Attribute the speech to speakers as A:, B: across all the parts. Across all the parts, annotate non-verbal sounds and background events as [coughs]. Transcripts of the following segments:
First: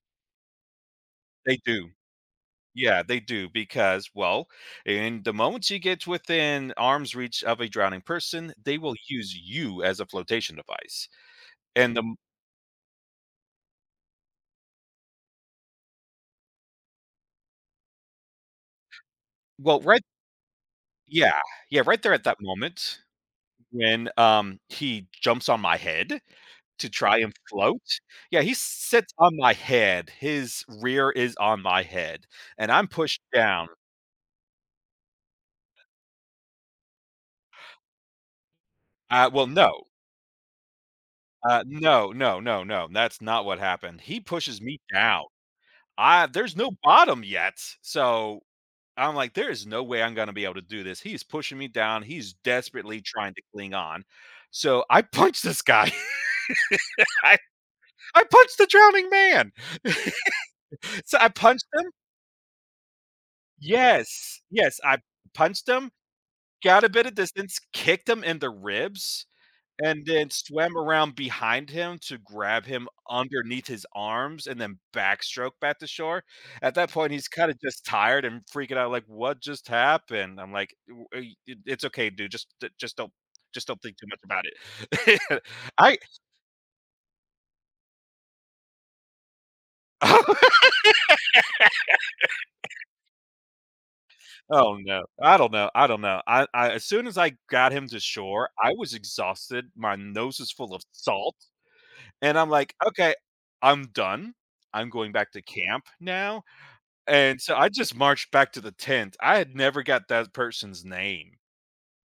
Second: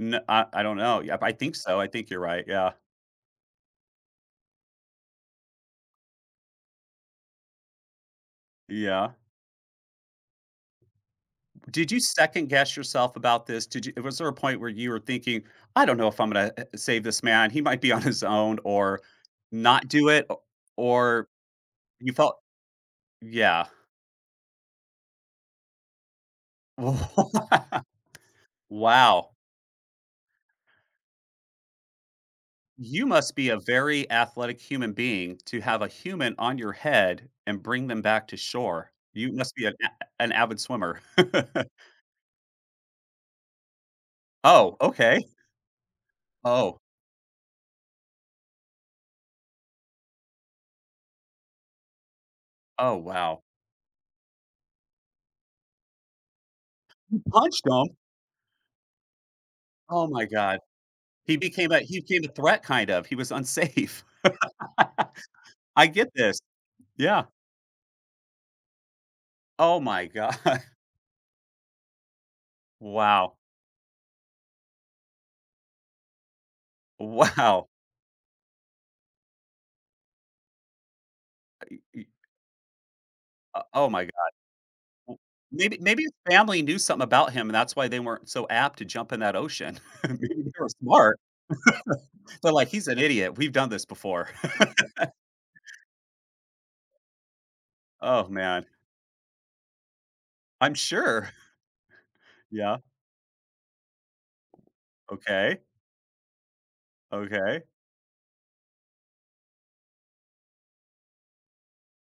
A: N uh, I don't know. Yep, I think
B: They
A: so, I
B: do.
A: think you're right, yeah.
B: Yeah, they do, because, well, i in the moment she gets within arm's reach of a drowning person, they will
A: Yeah.
B: use you as a flotation device,
A: Did
B: and,
A: you
B: um
A: second guess yourself about this? Did you was there a point where you were thinking, "I don't know if I'm gonna a save this man, he might be on his own" or,
B: Well,
A: not
B: right
A: do it o or
B: Yeah. Yeah, right
A: you
B: there at
A: felt
B: that moment,
A: yeah.
B: when, um, he jumps on my head
A: W
B: to try and float
A: [laughs]
B: yeah, he sits
A: Wow.
B: on my head, his rear is on my head and I'm
A: You
B: pushed
A: must be a
B: down.
A: very athletic human being to have a human on your head, and bring them back to shore. You
B: Uh, well,
A: must be an
B: no.
A: a an avid swimmer.
B: Uh,
A: [chuckles]
B: no, no, no, no, that's not what happened. He pushes
A: Oh,
B: me
A: okay.
B: down, ah, there's no
A: Oh.
B: bottom yet, so, I'm like, "There is no way I'm gonna be able to do this, he is pushing me down, he's
A: Oh,
B: desperately trying
A: wow.
B: to cling on." So, I punched this guy,
A: You
B: I
A: punched him!?
B: I punched the drowning man!
A: Oh my god.
B: [laughs] So, I
A: He
B: punched
A: became a
B: him
A: he became a threat kind of, he was unsafe.
B: Yes, yes, I
A: [laughs]
B: punched
A: I
B: him,
A: get this.
B: got a bit of
A: Yeah.
B: distance, kicked him in the ribs,
A: Oh
B: and
A: my
B: then
A: god.
B: swam around behind him to grab him
A: Wow.
B: underneath his arms, and then backstroke back to shore. At that point, he's kinda
A: Wow.
B: just tired and freaking out like, "What just happened?" I'm like, uh, eh,
A: Y
B: "It's
A: y
B: okay, dude, just d just don't
A: O
B: just don't
A: oh
B: think
A: my
B: too
A: God.
B: much about it."
A: w
B: [laughs]
A: maybe may,
B: I
A: e his family knew something about him and that's why they weren't so apt to jump in that ocean, [laughs] they were smart, [laughs] but like,
B: [laughs]
A: he's an idiot, we've done this before.
B: Oh, no.
A: [laughs]
B: I don't know, I don't know, I uh, as soon as I got him to
A: Oh,
B: shore,
A: man.
B: I was exhausted, my nose is
A: I'm
B: full of
A: sure!
B: salt, and I'm like,
A: Yeah.
B: "Okay, I'm done. I'm going back to
A: Okay.
B: camp now." And, so,
A: Okay.
B: I just marched back to the tent, I had never got that person's name.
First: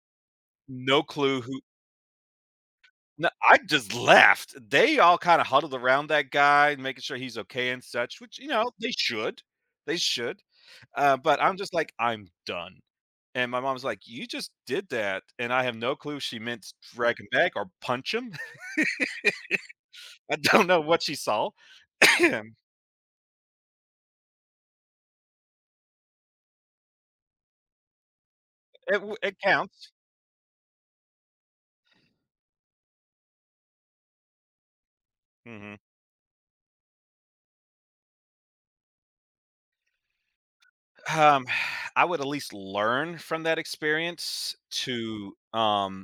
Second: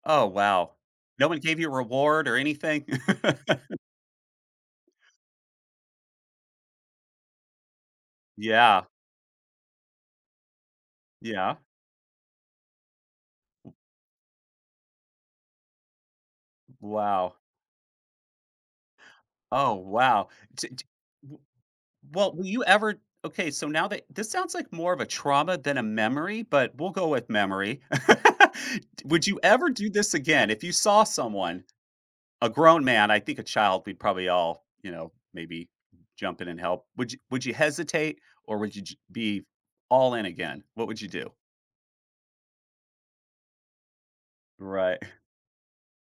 A: Oh, wow.
B: No
A: No one
B: clue
A: gave
B: who
A: you a reward or anything?
B: Na
A: [laughs]
B: I just left, they all kinda huddled around that guy, making sure he's okay and such, which, you know,
A: Yeah.
B: they should. They should. Uh, but
A: Yeah.
B: I'm just like, "I'm done," and my mom's like, "You just did that," and I have no clue if she meant
A: W
B: drag him
A: wow.
B: back or punch him?
A: Oh,
B: [laughs]
A: wow,
B: I don't
A: di
B: know
A: di
B: what she
A: w
B: saw.
A: well, will
B: [coughs]
A: you ever okay, so now that this sounds like more of a trauma than a memory, but we'll go with "memory." [laughs]
B: It
A: D
B: w
A: would
B: it
A: you ever do
B: counts.
A: this again? If you saw someone, a grown man- I think a child we'd probably all, you know, maybe
B: Mhm.
A: jump in and help- would you would you hesitate or would y be all in again? What would you do?
B: Um, [exhales] I would at least learn from that experience
A: Right. [scoffs]
B: to, um